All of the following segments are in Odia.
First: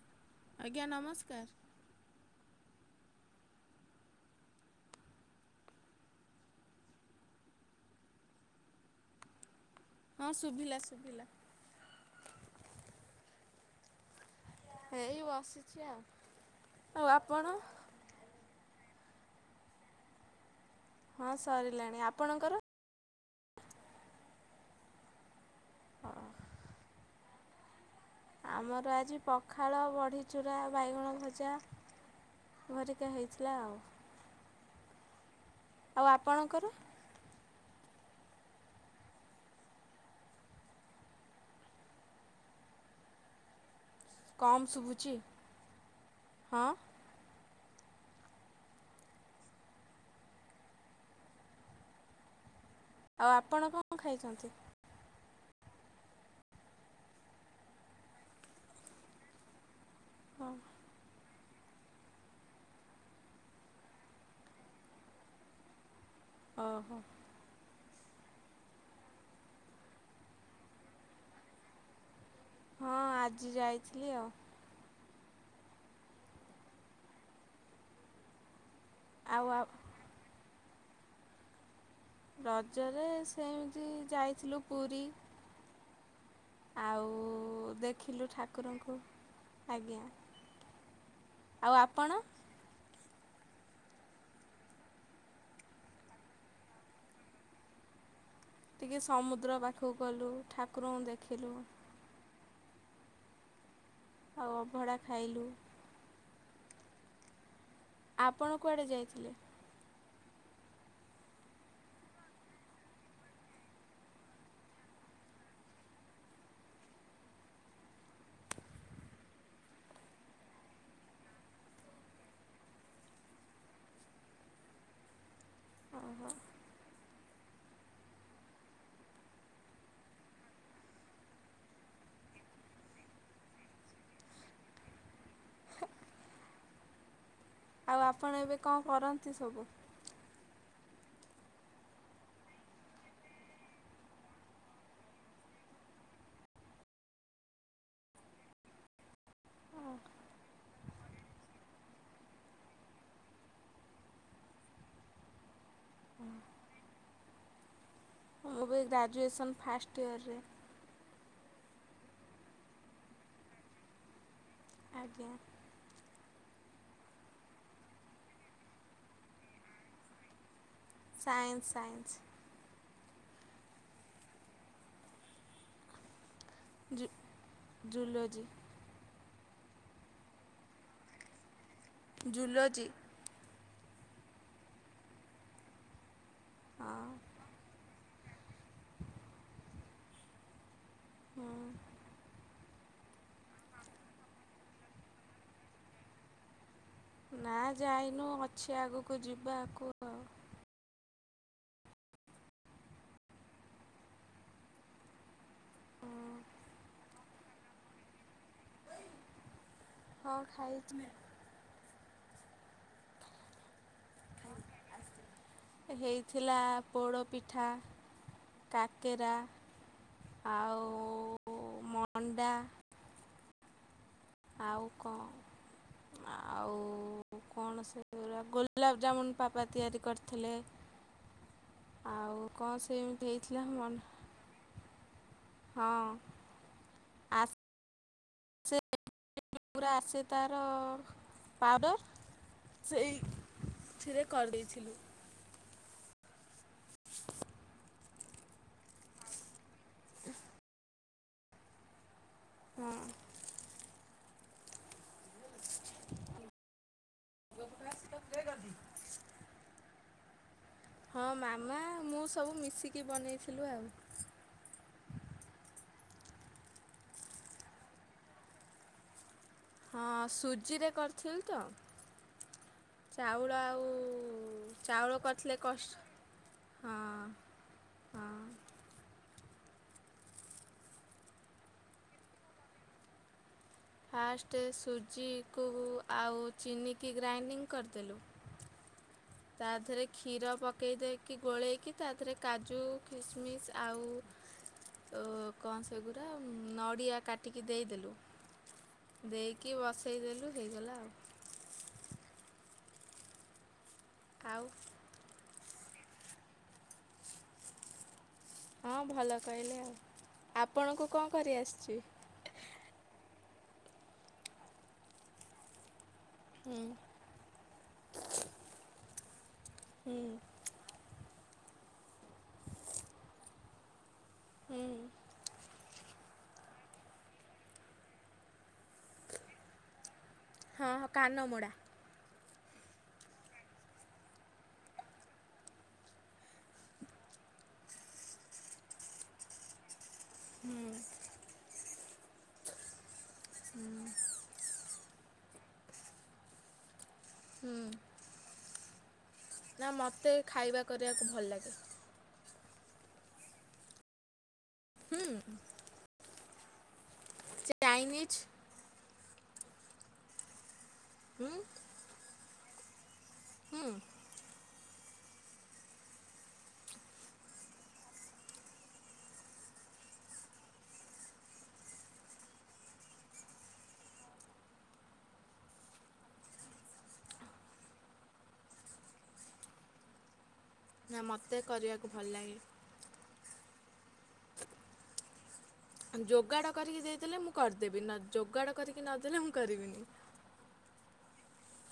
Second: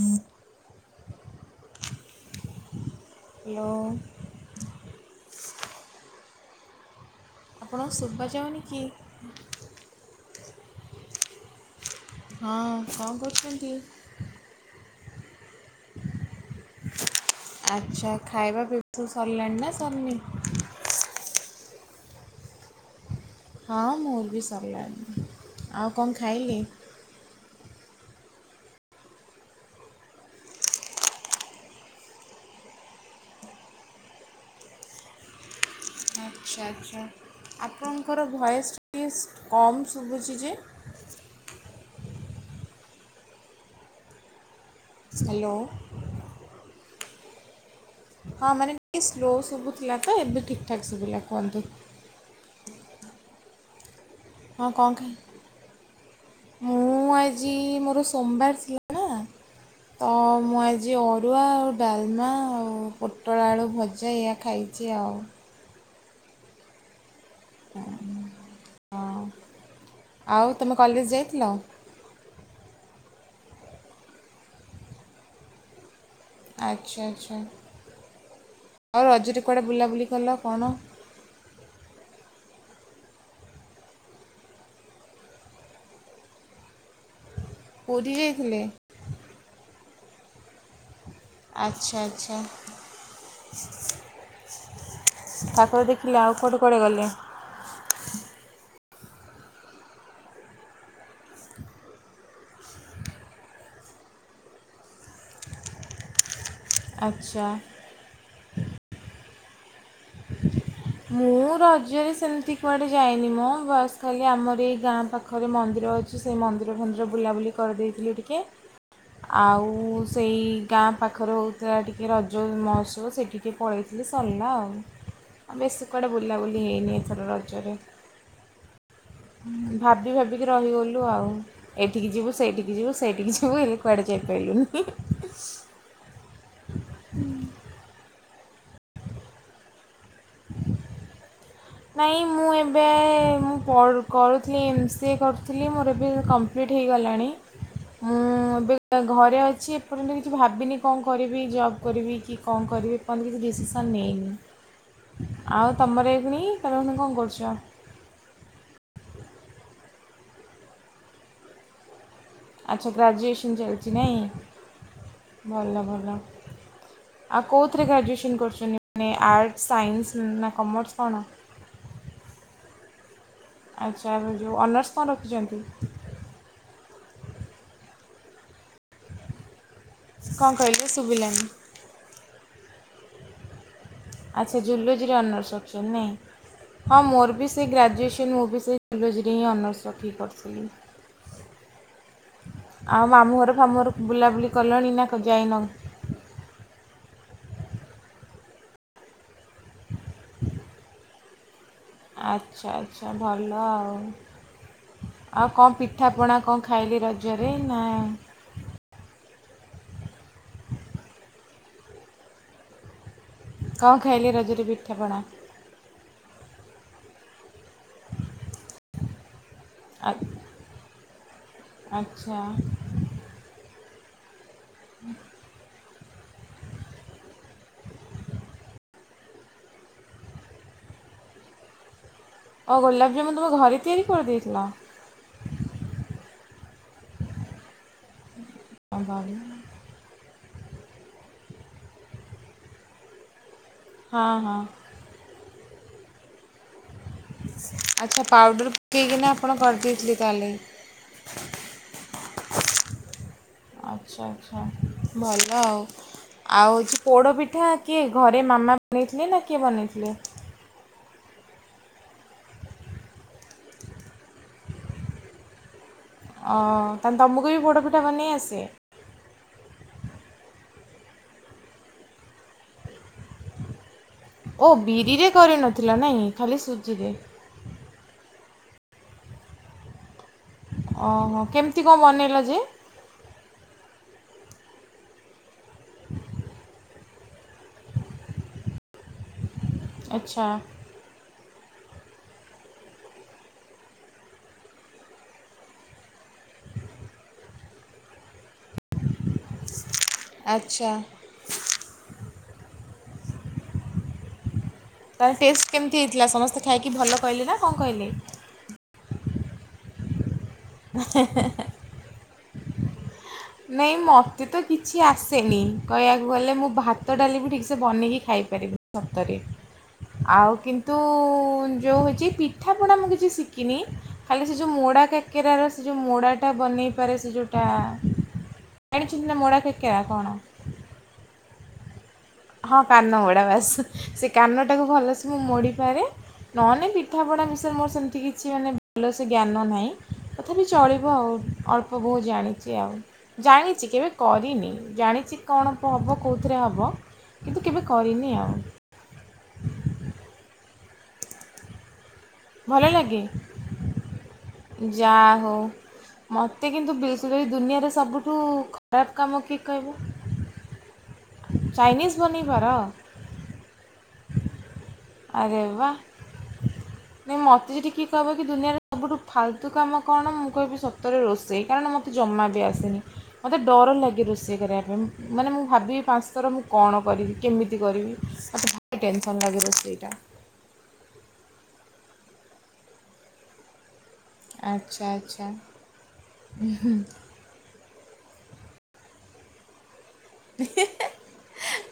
ହୁଁ ଆଜ୍ଞା ନମସ୍କାର। ହାଲୋ। ଆପଣ ଶୁବାଯାଉନି କି। ହଁ ଶୁଭିଲା ଶୁଭିଲା। ହଁ କଣ କରୁଛନ୍ତି? ହେଇ ବସିଚି ଆଉ ଆଉ ଆପଣ। ଆଚ୍ଛା ଖାଇବା ପିଇବା ବୁ ସରିଲାଣି ନା ସରନି। ହଁ ସରିଲାଣି ଆପଣଙ୍କର। ହଁ ମୋର ବି ସରଲାଣି ଆଉ କଣ ଖାଇଲେ? ଆମର ଆଜି ପଖାଳ, ବଢ଼ିଚୂୁରା, ବାଇଗଣ ଭଜା। [unintelligible] ରିକା ହେଇଥିଲା ଆଉ। ଆଉ ଆପଣଙ୍କର ଆଚ୍ଛା ଆଚ୍ଛା ଆପଣଙ୍କର ଭଏସ୍ [inaudible] କମ୍ ଶୁଭୁଛି ଯେ। କମ୍ ଶୁଭୁଛି ହ୍ୟାଲୋ ହଁ। ହଁ ମାନେ ଟିକେ ସ୍ଲୋ ଶୁଭୁଥିଲା ତ ଏବେ ଠିକ୍ ଠାକ୍ ଶୁଭିଲା କୁହନ୍ତୁ। ଆଉ ଆପଣ କଣ ଖାଇଛନ୍ତି? ହଁ କଣ ଖାଇ ମୁଁ ଆଜି ମୋର ସୋମବାର ଥିଲା ନା। ହଁ ତ ହଁ ମୁଁ ଆଜି ଅରୁଆ ଆଉ ଡାଲମା ଆଉ ପୋଟଳ ଆଳୁ ଭଜା ଏଇୟା ଖାଇଚି ଆଉ। ଅ ହୋ। ହଁ ଆଉ ତମେ କଲେଜ ଯାଇଥିଲ? ହଁ ଆଜି ଯାଇଥିଲି ଆଉ। ଆଚ୍ଛା ଆଚ୍ଛା ଆଉ ରଜରେ କୁଆଡ଼େ ବୁଲାବୁଲି କଲ କଣ? ରଜରେ ସେମିତି ଯାଇଥିଲୁ ପୁରୀ। ଆଉ ପୁରୀ ଦେଖିଲୁ ଯାଇଥିଲେ ଠାକୁରଙ୍କୁ ଆଜ୍ଞା। ଆଉ ଆଚ୍ଛା ଆପଣ? ଆଚ୍ଛା। ଠାକୁର ଦେଖିଲେ ଆଉ କୁଆଡେ କୁଆଡେ ଗଲେ। ଟିକିଏ ସମୁଦ୍ର ପାଖକୁ ଗଲୁ ଠାକୁରଙ୍କୁ ଦେଖିଲୁ। ଆଉ ଅଭଡ଼ା ଖାଇଲୁ। ଆଚ୍ଛା। ଆପଣ କୁଆଡ଼େ ଯାଇଥିଲେ। ମୁଁ ରଜରେ ସେମିତି କୁଆଡ଼େ ଯାଇନି ମୋ ବାସ୍ ଖାଲି ଆମର ଏଇ ଗାଁ ପାଖ ପାଖରେ ମନ୍ଦିର ଅଛି ସେଇ ମନ୍ଦିର ଫନ୍ଦିର ବୁଲାବୁଲି କରିଦେଇଥିଲି ଟିକିଏ ଆଉ। ସେଇ ଗାଁ ପାଖରେ ହଉଥିଲା ଟିକିଏ ରଜ ମହୋତ୍ସବ ସେଠିକି ପଳେଇଥିଲି ସଲା ଆଉ। ବେଶି କୁଆଡ଼େ ଓହୋ ବୁଲାବୁଲି ହେଇନି ଏଥର ରଜରେ। ଭାବି ଭାବିକି ରହିଗଲୁ ଆଉ। ଏଠିକି ଯିବୁ ସେଇଠିକି ଯିବୁ ସେଇଠିକି ଯିବୁ ଏଲେ କୁଆଡେ ଯାଇପାଇଲୁନି। ଆଉ ଆପଣ ଏବେ କଣ କରନ୍ତି ସବୁ? ନାଇଁ ମୁଁ ଏବେ ଏ ମୁଁ ପ କରୁଥିଲି ଏମ୍ ସି ଏ କରୁଥିଲି ମୋର ଏବେ କମ୍ପ୍ଲିଟ୍ ହେଇଗଲାଣି। ମୁଁ ଏବେ ଘରେ ଅଛି ଏପର୍ଯ୍ୟନ୍ତ କିଛି ଭାବିନି କଁ କରିବି ଜବ କରିବି କି କଁ କରିବି। ଏପନ୍ତ କିଛି ଡିସିସନ୍ ନେଇନି ଆଉ ତମର ଏଇଖୁଣି ତମେ ଏଇଖୁଣି କଣ କରୁଚ? ମୁଁ ବି ଗ୍ରାଜୁଏସନ୍ ଫାଷ୍ଟ ଇୟରରେ। ଆଚ୍ଛା ଗ୍ରାଜୁଏସନ୍ ଚାଲିଚି ନାଇଁ। ଆଜ୍ଞା। ଭଲ ଭଲ। ଆଉ କଉଥିରେ ଗ୍ରାଜୁଏସନ୍ କରୁଛନ୍ତି ମାନେ ଆର୍ଟସ୍ ସାଇନ୍ସ ନା କମର୍ସ କ ଣ? Science science. ଆଚ୍ଛା ଏବେ ଯୋଉ ଅନର୍ସ କଣ ରଖିଚନ୍ତି? ଜୁ ଜୁଲୋଜି। କଁ କହିଲେ ଶୁବିଲାନି। ଜୁଲୋଜି। ଆଚ୍ଛା ଜୁଲୋଜିରେ ଅନର୍ସ ରଖିଛନ୍ତି ନାଇଁ। ହଁ ମୋର ବି ସେ ଗ୍ରାଜୁଏସନ୍ ମୁବି ସେଇ ଜୁଲୋଜିରେ ହିଁ ଅନର୍ସରଖି ପଢୁଥିଲି। ହୁଁ ଉଁ। ଆଉ ମାମୁଁ ଘର ଫାମୁଁ ଘର ବୁଲାବୁଲି କଲଣି ନା ଯାଇନ? ନା ଯାଇନୁ ଅଛି ଆଗକୁ ଯିବାକୁ। ଆଉ ଆଚ୍ଛା ଆଚ୍ଛା ଭଲ ଆଉ। ଆଉ କଁ ହଁ। ପିଠାପଣା କଁ ଖାଇଲି ରଜରେ ନା ହଁ ଖାଇଛି ମୁଁ। କଁ ଖାଇଲେ ରଜରେ ପିଠାପଣା? ହେଇଥିଲା ପୋଡ଼ପିଠା, କାକେରା। ଆ- ଆଉ ଆଚ୍ଛା। ମଣ୍ଡା ଆଉ କଁ ଆଉ କଣ ସେ ପୁରା ଗୋଲାପ ଜାମୁନ ପାପା ତିଆରି କରିଥିଲେ, ଆଉ ଓ କଣ ସେମିତି ଗୋଲାପଜାମୁନ ତୁମେ ହେଇଥିଲା ଘରେ ତିଆରି ମନ କରିଦେଇଥିଲ ହଁ। ଆସେ [unintelligible] ପୁରା ଆସେ ତାର ପାଉଡ଼ର ସେଇ ଥିରେ ହଁ ହଁ କରିଦେଇଥିଲି। ଆଚ୍ଛା ପାଉଡର ପକେଇକିନା ଆପଣ କରିଦେଇଥିଲେ ତାହଲେ। ଆଛା ଆଛା ଭଲ ଆଉ। ଆଉ ହଉଛି ପୋଡ଼ ପିଠା କିଏ ଘରେ ମାମା ବନେଇଥିଲେ ନା କିଏ ବନେଇଥିଲେ? ହଁ ମାମା ମୁଁ ସବୁ ମିଶିକି ବନେଇଥିଲୁ ଆଉ। ଅ ତାନେ ତମକୁ ବି ପୋଡ଼ ପିଠା ବନେଇ ଆସେ? ହଁ ସୁଜିରେ କରିଥିଲି ତ ଚାଉଳ ଆଉ ଓ ଚାଉଳ ବିରିରେ କରିଥିଲେ କରିନଥିଲ ନାଇଁ ଖାଲି କଷ ହଁ ସୁଜିରେ ହଁ। ଅ ହଁ କେମିତି କଣ ବନେଇଲ ଯେ? ଫାଷ୍ଟ ସୁଜିକୁ ଆଉ ଚିନିିକି ଗ୍ରାଇଣ୍ଡିଙ୍ଗ କରଦେଲୁ। ତା ଧେରେ ଆଚ୍ଛା କ୍ଷୀର ପ ପକେଇ ଦେଇକି ଗୋଳେଇକି ତା ଦେରେ କାଜୁ ଖିସମିସ୍ ଆଉ ତୋ କଣ ସେଗୁରା ନଡ଼ିଆ କାଟିକି ଦେଇଦେଲୁ। ଦେଇକି ବସେଇଦେଲୁ ଆଚ୍ଛା ହେଇଗଲା ଆଉ। ଆଉ। ତାର ଟେଷ୍ଟ କେମିତି ହେଇଥିଲା ସମସ୍ତେ ଖାଇକି ଭଲ କହିଲେ ନା କଣ କହିଲେ? ହଁ ଭଲ କହିଲେ ଆଉ ଆପଣଙ୍କୁ କଣ କରି ଆସିଚି? ନାଇଁ ମତେ ତ କିଛି ଆସେନି। କହିବାକୁ ଗଲେ ମୁଁ ହୁଁ ଭାତ ଡାଲି ବି ଠିକ୍ସେ ବନେଇକି ଖାଇପାରିବି ସତରେ। ହୁଁ ଆଉ କିନ୍ତୁ ଯେଉଁ ହେଉଛି ପିଠାପଣା ମୁଁ କିଛି ଶିଖିନି। ଖାଲି ସେ ଯେଉଁ ହୁଁ ମୋଡ଼ା କେକେରାର ସେ ଯେଉଁ ମୋଡ଼ାଟା ବନେଇପାରେ ସେ ଯଉଟା ଏଣି ଚିନ୍ତା ମୋଡ଼ା କେ କେରା କଣ। ହଁ କାନମୋଡ଼ା। ହଁ କାନମୋଡା ବାସ ସେ କାନଟାକୁ ଭଲସେ ମୁଁ ମୋଡ଼ିପାରେ ନହନେ ପିଠାପଣା ବିଷୟରେ ମୋର ସେମିତି କିଛି ମାନେ ଭଲ ସେ ଜ୍ଞାନ ନାହିଁ। ତଥାପି ହୁଁ ଚଳିବ ଆଉ ଅଳ୍ପ ବହୁତ ଜାଣିଛି ଆଉ ଜାଣିଛି କେବେ କରିନି। ଜାଣିଛି କଣ ହେବ କେଉଁଥିରେ ହେବ କିନ୍ତୁ ହୁଁ କେବେ କରିନି ଆଉ ନା ମୋତେ ଖାଇବା କରିବାକୁ ଭଲ ଲାଗେ ଭଲ ଲାଗେ। ହୁଁ ଯାହା ହଉ ମୋତେ କିନ୍ତୁ ବି ଦୁନିଆରେ ଚାଇନିଜ୍ ସବୁଠୁ ଖରାପ କାମ କି କହିବୁ ହୁଁ ଚାଇନିଜ ବନେଇବାର। ହୁଁ। ଆରେ ବା। ନାଇଁ ମୋତେ ଯଦି କିଏ କହିବ କି ଦୁନିଆରେ ସୁଠୁ ଫାଲତୁ କାମ କଣ ମୁଁ କହିବି ସତରେ ରୋଷେଇ କାରଣ ମୋ ଜମା ବି ଆସିନି। ମୋତେ ଡର ଲାଗେ ରୋଷେଇ କରିବା ପାଇଁ ମାନେ ମୁଁ ଭାବିବି ପାଞ୍ଚ ଥର ମୁଁ କଣ କରିବି କେମିତି କରିବି। ମତେ ଭାରି ଟେନସନ୍ ଲାଗେ [unintelligible] ସେଇଟା। ନା ମୋତେ କରିବାକୁ ଭଲ ଲାଗେ। ଆଚ୍ଛା ଆଚ୍ଛା। ଯୋଗାଡ଼ କରିକି ଦେଇଦେଲେ ମୁଁ କରିଦେବି ଯୋଗାଡ଼ କରିକି ନଦେଲେ ମୁଁ କରିବିନି।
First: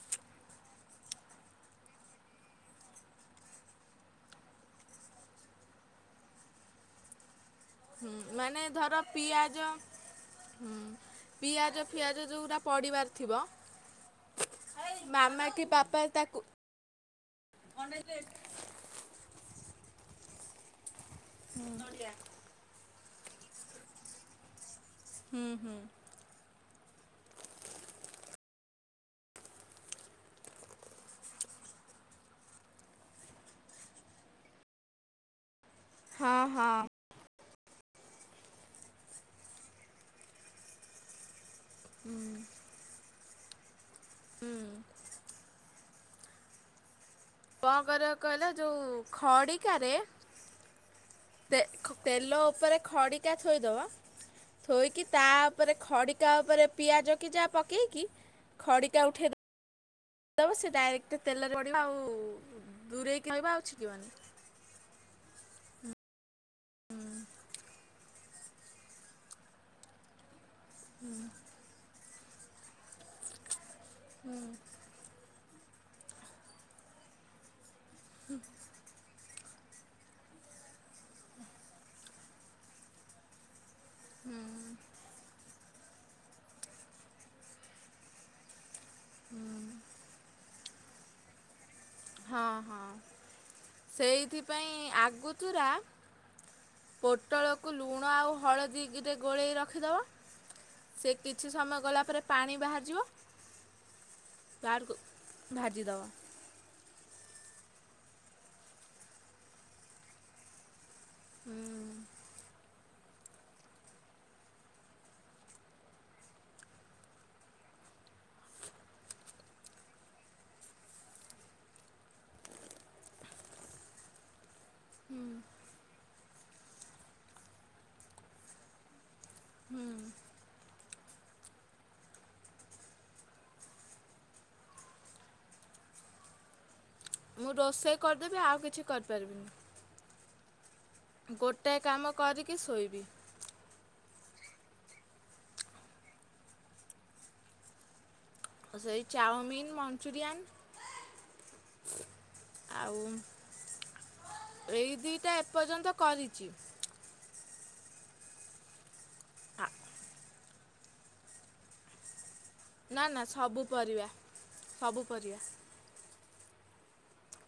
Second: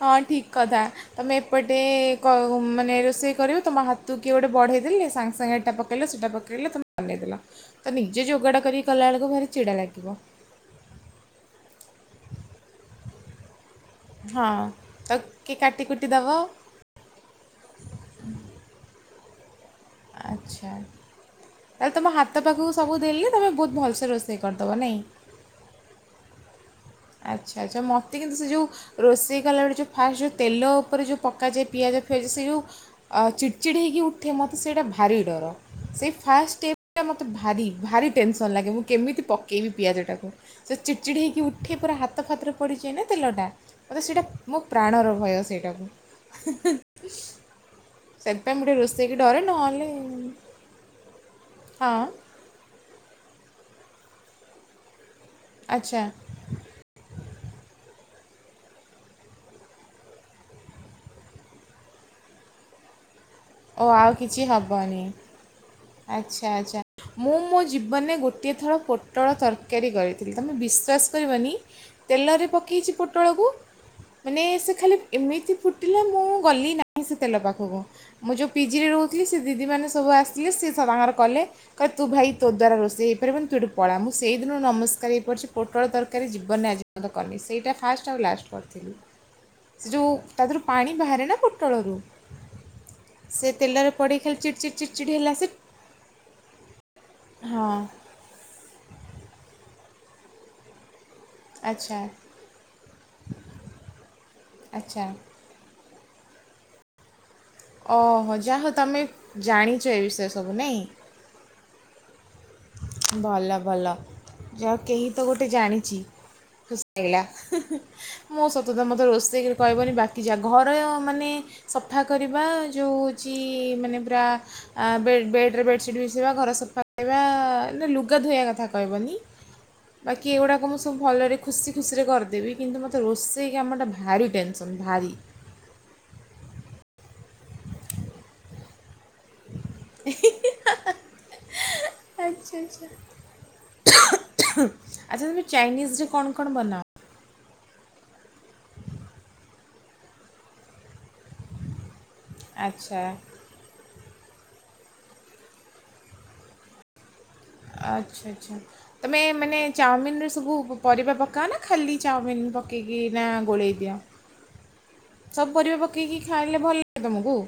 ହଁ ଠିକ୍ କଥା। ତମେ ଏପଟେ ମାନେ ରୋଷେଇ କରିବ ତମ ହାତକୁ କିଏ ଗୋଟେ ବଢ଼େଇ ଦେେଲି ସାଙ୍ଗେ ସାଙ୍ଗେ ଏଟା ପ କେଇ ସେଇଟା ପକେଇଲେ ତମେ ବନେଇ ଦେେଲ ତ ନିଜେ ହୁଁ, ମାନେ ଯୋଗାଡ଼ କରିକି ଧର କଲାବେଳକୁ ଭାରି ପିଆଜ ଚିଡ଼ା ଲାଗିବ। ହୁଁ ପିଆଜ ଫିଆଜ ଯେଉରା ପଡ଼ିବାର ଥିବ ହଁ ତ ମାମା କିଏ କି କାଟି ବାପା କୁଟି ଦେବ ତାକୁ ଆଚ୍ଛା ତାହେଲେ ତୁମ ହାତ ପାଖକୁ ସବୁ ଦେଲି ତୁମେ ବହୁତ ଭଲସେ ରୋଷେଇ କରିଦେବ ନାଇଁ। ହୁଁ ହୁଁ। ଆଚ୍ଛା ଆଚ୍ଛା ମୋତେ କିନ୍ତୁ ସେ ଯଉଁ ରୋଷେଇ କଲାବେଳେ ଯେଉଁ ଫାଷ୍ଟ ଯେଉଁ ତେଲ ଉପରେ ଯେଉଁ ପକାଯାଏ ପିଆଜ ପିଆଯା ସେ ଯେଉଁ ଚିଡ଼ଚିଡ଼ି ହେଇକି ଉଠେ ମୋତେ ସେଇଟା ଭାରି ଡର ସେଇ ହଁ ଫାଷ୍ଟ ହଁ ସେଟା ମୋତେ ଭାରି ଭାରି ଟେନସନ୍ ଲାଗେ ମୁଁ କେମିତି ପକେଇବି ପିଆଜଟାକୁ ସେ ଚିଡ଼ ଚିଡ଼ି ହେଇକି ଉଠ ଉଠି ପୁରା ହାତ ଫାତରେ ପଡ଼ି ଯାଏନା ତେଲଟା ମୋତେ ସେଇଟା ମୋ ହୁଁ ପ୍ରାଣର ଭୟ ସେଇଟାକୁ। ହୁଁ ହୁଁ। କଣ କରିବ କହିଲା ଯୋଉ ନହେଲେ ଖଡିକାରେ ତେ ହଁ ତେଲ ଉପରେ ଖଡ଼ିକା ଥୋଇଦବ ଥୋଇକି ତା ଉପରେ ଆଚ୍ଛା ଖଡ଼ିକା ଉପରେ ପିଆଜ କି ଯାହା ପକେଇକି ଖଡ଼ିକା ଉଠ ଦବ ସେ ଡାଇରେକ୍ଟ୍ ତେଲରେ ପଡିବ ଆଉ ଦୂରେଇକି ରହିବ ଆଉ ଓ ଛିଟିବନି। ଆଉ କିଛି ହବନି। ଆଚ୍ଛା ଆଚ୍ଛା ମୁଁ ମୋ ଜୀବନରେ ଗୋଟିଏ ଥର ପୋଟଳ ତରକାରୀ କରି ଥିଲି ତମେ ବିଶ୍ୱାସ କରିବନି ତେଲରେ ପକେଇଚି ପୋଟଳକୁ ମାନେ ସେ ଖାଲି ଏମିତି ଫୁଟିଲା ମୁଁ ଗଲି ନାହିଁ ସେ ତେଲ ପାଖକୁ ମୁଁ ଯଉ ପିଜିରେ ରହୁ ସେ ଦିଦି ମାନେ ସବୁ ଆସିଲେ ସେ ତାଙ୍କର କଲେ କହିଲେ ତୁ ଭାଇ ତୋ ଦ୍ୱାରା ରୋଷେଇ ହେଇପାରିବନ ତୁ ଏଠୁ ପଳା ମୁଁ ସେଇଦିନରୁ ନମସ୍କାର ହେଇପଡିଚି ପୋଟଳ ତରକାରୀ ଜୀବନରେ ଆଜି ପର୍ଯ୍ୟନ୍ତ କରିନି ସେଇଟା ଫାଷ୍ଟ୍ ଆଉ ଲାଷ୍ଟ୍। କରିଥିଲି ସେ ଯଉ ତା ଦେହରୁ ପାଣି ବାହାରେ ନା ପୋଟଳରୁ ହଁ -ହଁ ସେ ତେଲରେ ପଡ଼େଇ ଖାଲି ଚିଡ଼ ଚିଡ଼ ସେଇଥିପାଇଁ ଚିଡ଼ ଚିଡ଼ ହେଲା ସେ ଆଗତୁରା ପୋଟଳକୁ ହଁ ଲୁଣ ଆଉ ହଳଦୀରେ ଗୋଳେଇ ରଖିଦବ ସେ କିଛି ସମୟ ଆଚ୍ଛା ଗଲା ପରେ ପାଣି ବାହାରିଯିବ [unintelligible] ଆଚ୍ଛା ଭାଜି ଦବ। ଓହୋ-ଯାହଉ ତମେ ଜାଣିଚ ଏ ବିଷୟରେ ସବୁ ନାଇଁ। ହୁଁ। ଭଲ ଭଲ ଯାହଉ କେହି ତ ଗୋଟେ ଜାଣିଚି। ଫୁସ୍କେଇଲା ହେଁ -ହେଁ। ମୁଁ ସତକଥା ମତେ ରୋଷେଇ କହିବନି ବାକି ଯାହା ଘରେ ଅ-ମାନେ ସଫା କରିବା ଯଉ ହଉଚି ମାନେ ପୁରା ଆ- ବେଡ୍- ବେଡ୍ ରେ ବେଡସିଟ୍ ବିଛେଇବା ଘର ସଫା କରିବା, କିନ୍ତୁ ଲୁଗା ଧୋଇବା କଥା କହିବନି। ବାକି ଏଗୁଡାକ ମୁଁ ସବ୍ ତୁ ଭଲରେ ଖୁସି ଖୁସିରେ କରଦେବି କିନ୍ତୁ ମତେ ରୋଷେଇ କାମଟା ଭାରି ଟେନସନ୍ ଭାରି ମୁଁ ରୋଷେଇ କରିଦେବି ଆଉ କିଛି କରିପାରିବିନି। ଏ-ହି- ହାଁ-ହାଁ। ଗୋଟାଏ କାମ କରିକି ଶୋଇବି। ଆଚ୍ଛା ତୁମେ ଚାଇନିଜ୍ ରେ କଣ କଣ ବନାଅ? ସେଇ ଚାଓମିିନ୍, ମଂଚୁରିୟାନ୍ ଆଉ ଆଚ୍ଛା ଏଇ ଦିଟା ଏପର୍ଯ୍ୟନ୍ତ କରିଚି। ଆଚ୍ଛା -ଆଚ୍ଛା ତମେ ମାନେ ଚାଓମିନ୍ ରେ ସବୁ ପରିବା ପକାଅନା ଖାଲି ଚାଓମିନ୍ ପକା ନା ନା ପକେଇକିନା ସବୁ ଗୋଳେଇ ଦିଅ ପରିବା ସବୁ ପରିବା ପକ୍ ପକେଇକି ଖାଇଲେ ଭଲ ଲାଗେ ତମୁକୁ?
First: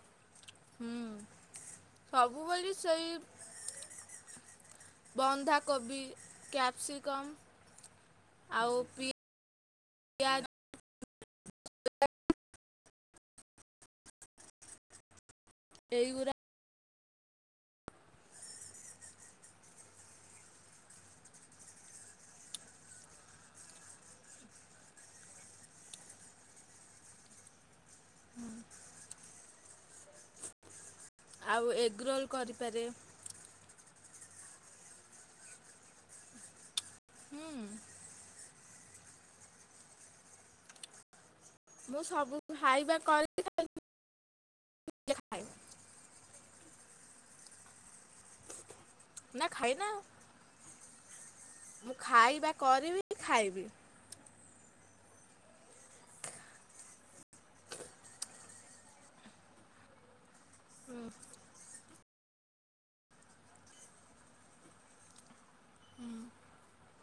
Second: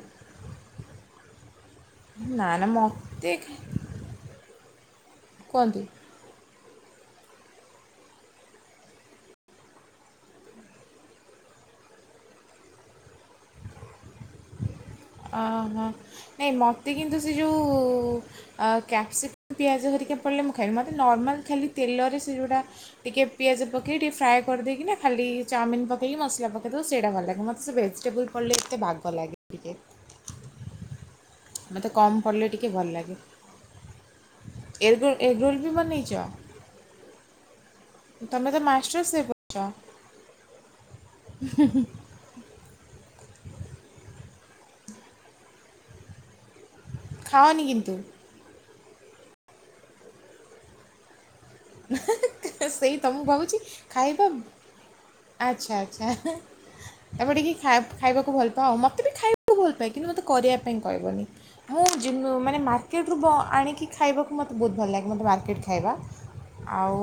ହୁଁ- ସବୁ ବେଳେ ବି ସେଇ ମୋତେ କୁହନ୍ତୁ ବନ୍ଧାକୋବି, କ୍ୟାପ୍ସିକମ୍ ଆଉ ପି ପିଆଜ ଅ- ହ ଏଇଗୁରା ନାଇଁ ମତେ କିନ୍ତୁ ସେ ଯଉ ଆ-କ୍ୟାପ୍ସିକମ୍, ପିଆଜ ହେରିକା ପଡ଼ଲେ ମୁଁ ଖାଇବି ମତେ ନର୍ମାଲ୍ ଖାଲି ତେଲରେ ସେ ଯଉଟା ଟିକେ ପିଆଜ ପକେଇ ଟିକେ ଫ୍ରାଏ କରିଦେଇକିନା ଖାଲି ଚାଓମିନ୍ ପକେଇକି ମସଲା ପକେଇ ଦବ ସେଟା ଭଲ୍ ଲାଗେ ମତେ ସେ ଭେଜିଟେବୁଲ୍ ପଡିଲେ ଏତେ ବାଗ ଲାଗେନି ଟିକେ। ଆଉ ମତେ ଏଗ କମ୍ ରୋଲ ପଡ଼ଲେ ଟିକେ କରିପାରେ ଭଲ୍ ଲାଗେ- ଏଗ୍ ରୋଲ୍- ଏଗ୍ ରୋଲ୍ ବି ବନେଇଚ? ହୁଁ। ତମେ ତ ମାଷ୍ଟର୍ ସେପ୍ ଅଛ। ମୁଁ ସବୁ ଖାଇବା କରି କି [inaudible] ଖାଅନି କିନ୍ତୁ? ନା ଖାଏନା। ଖାଇବା [unintelligible] ଏ ସେଇ ତ କରିବି ମୁଁ ଭାବୁଚି ଖାଇବି ଖାଇବା -ଆଚ୍ଛା-ଆଚ୍ଛା। ଏପଟିକି ଖା- ଖାଇବାକୁ ଭଲ୍ ପାଅ ମତେ ବି ଖାଇବାକୁ ଭଲ୍ ପାଏ କିନ୍ତୁ ମତେ କରିବା ପାଇଁ କହିବନି। ମୁଁ ଜିନୁ ମାନେ ମାର୍କେଟ୍ ରୁ ବ- ଆଣିକି ଖାଇବାକୁ ମତେ ବହୁତ୍ ଭଲ ଲାଗେ ମତେ ମାର୍କେଟ୍ ଖାଇବା। ଆଉ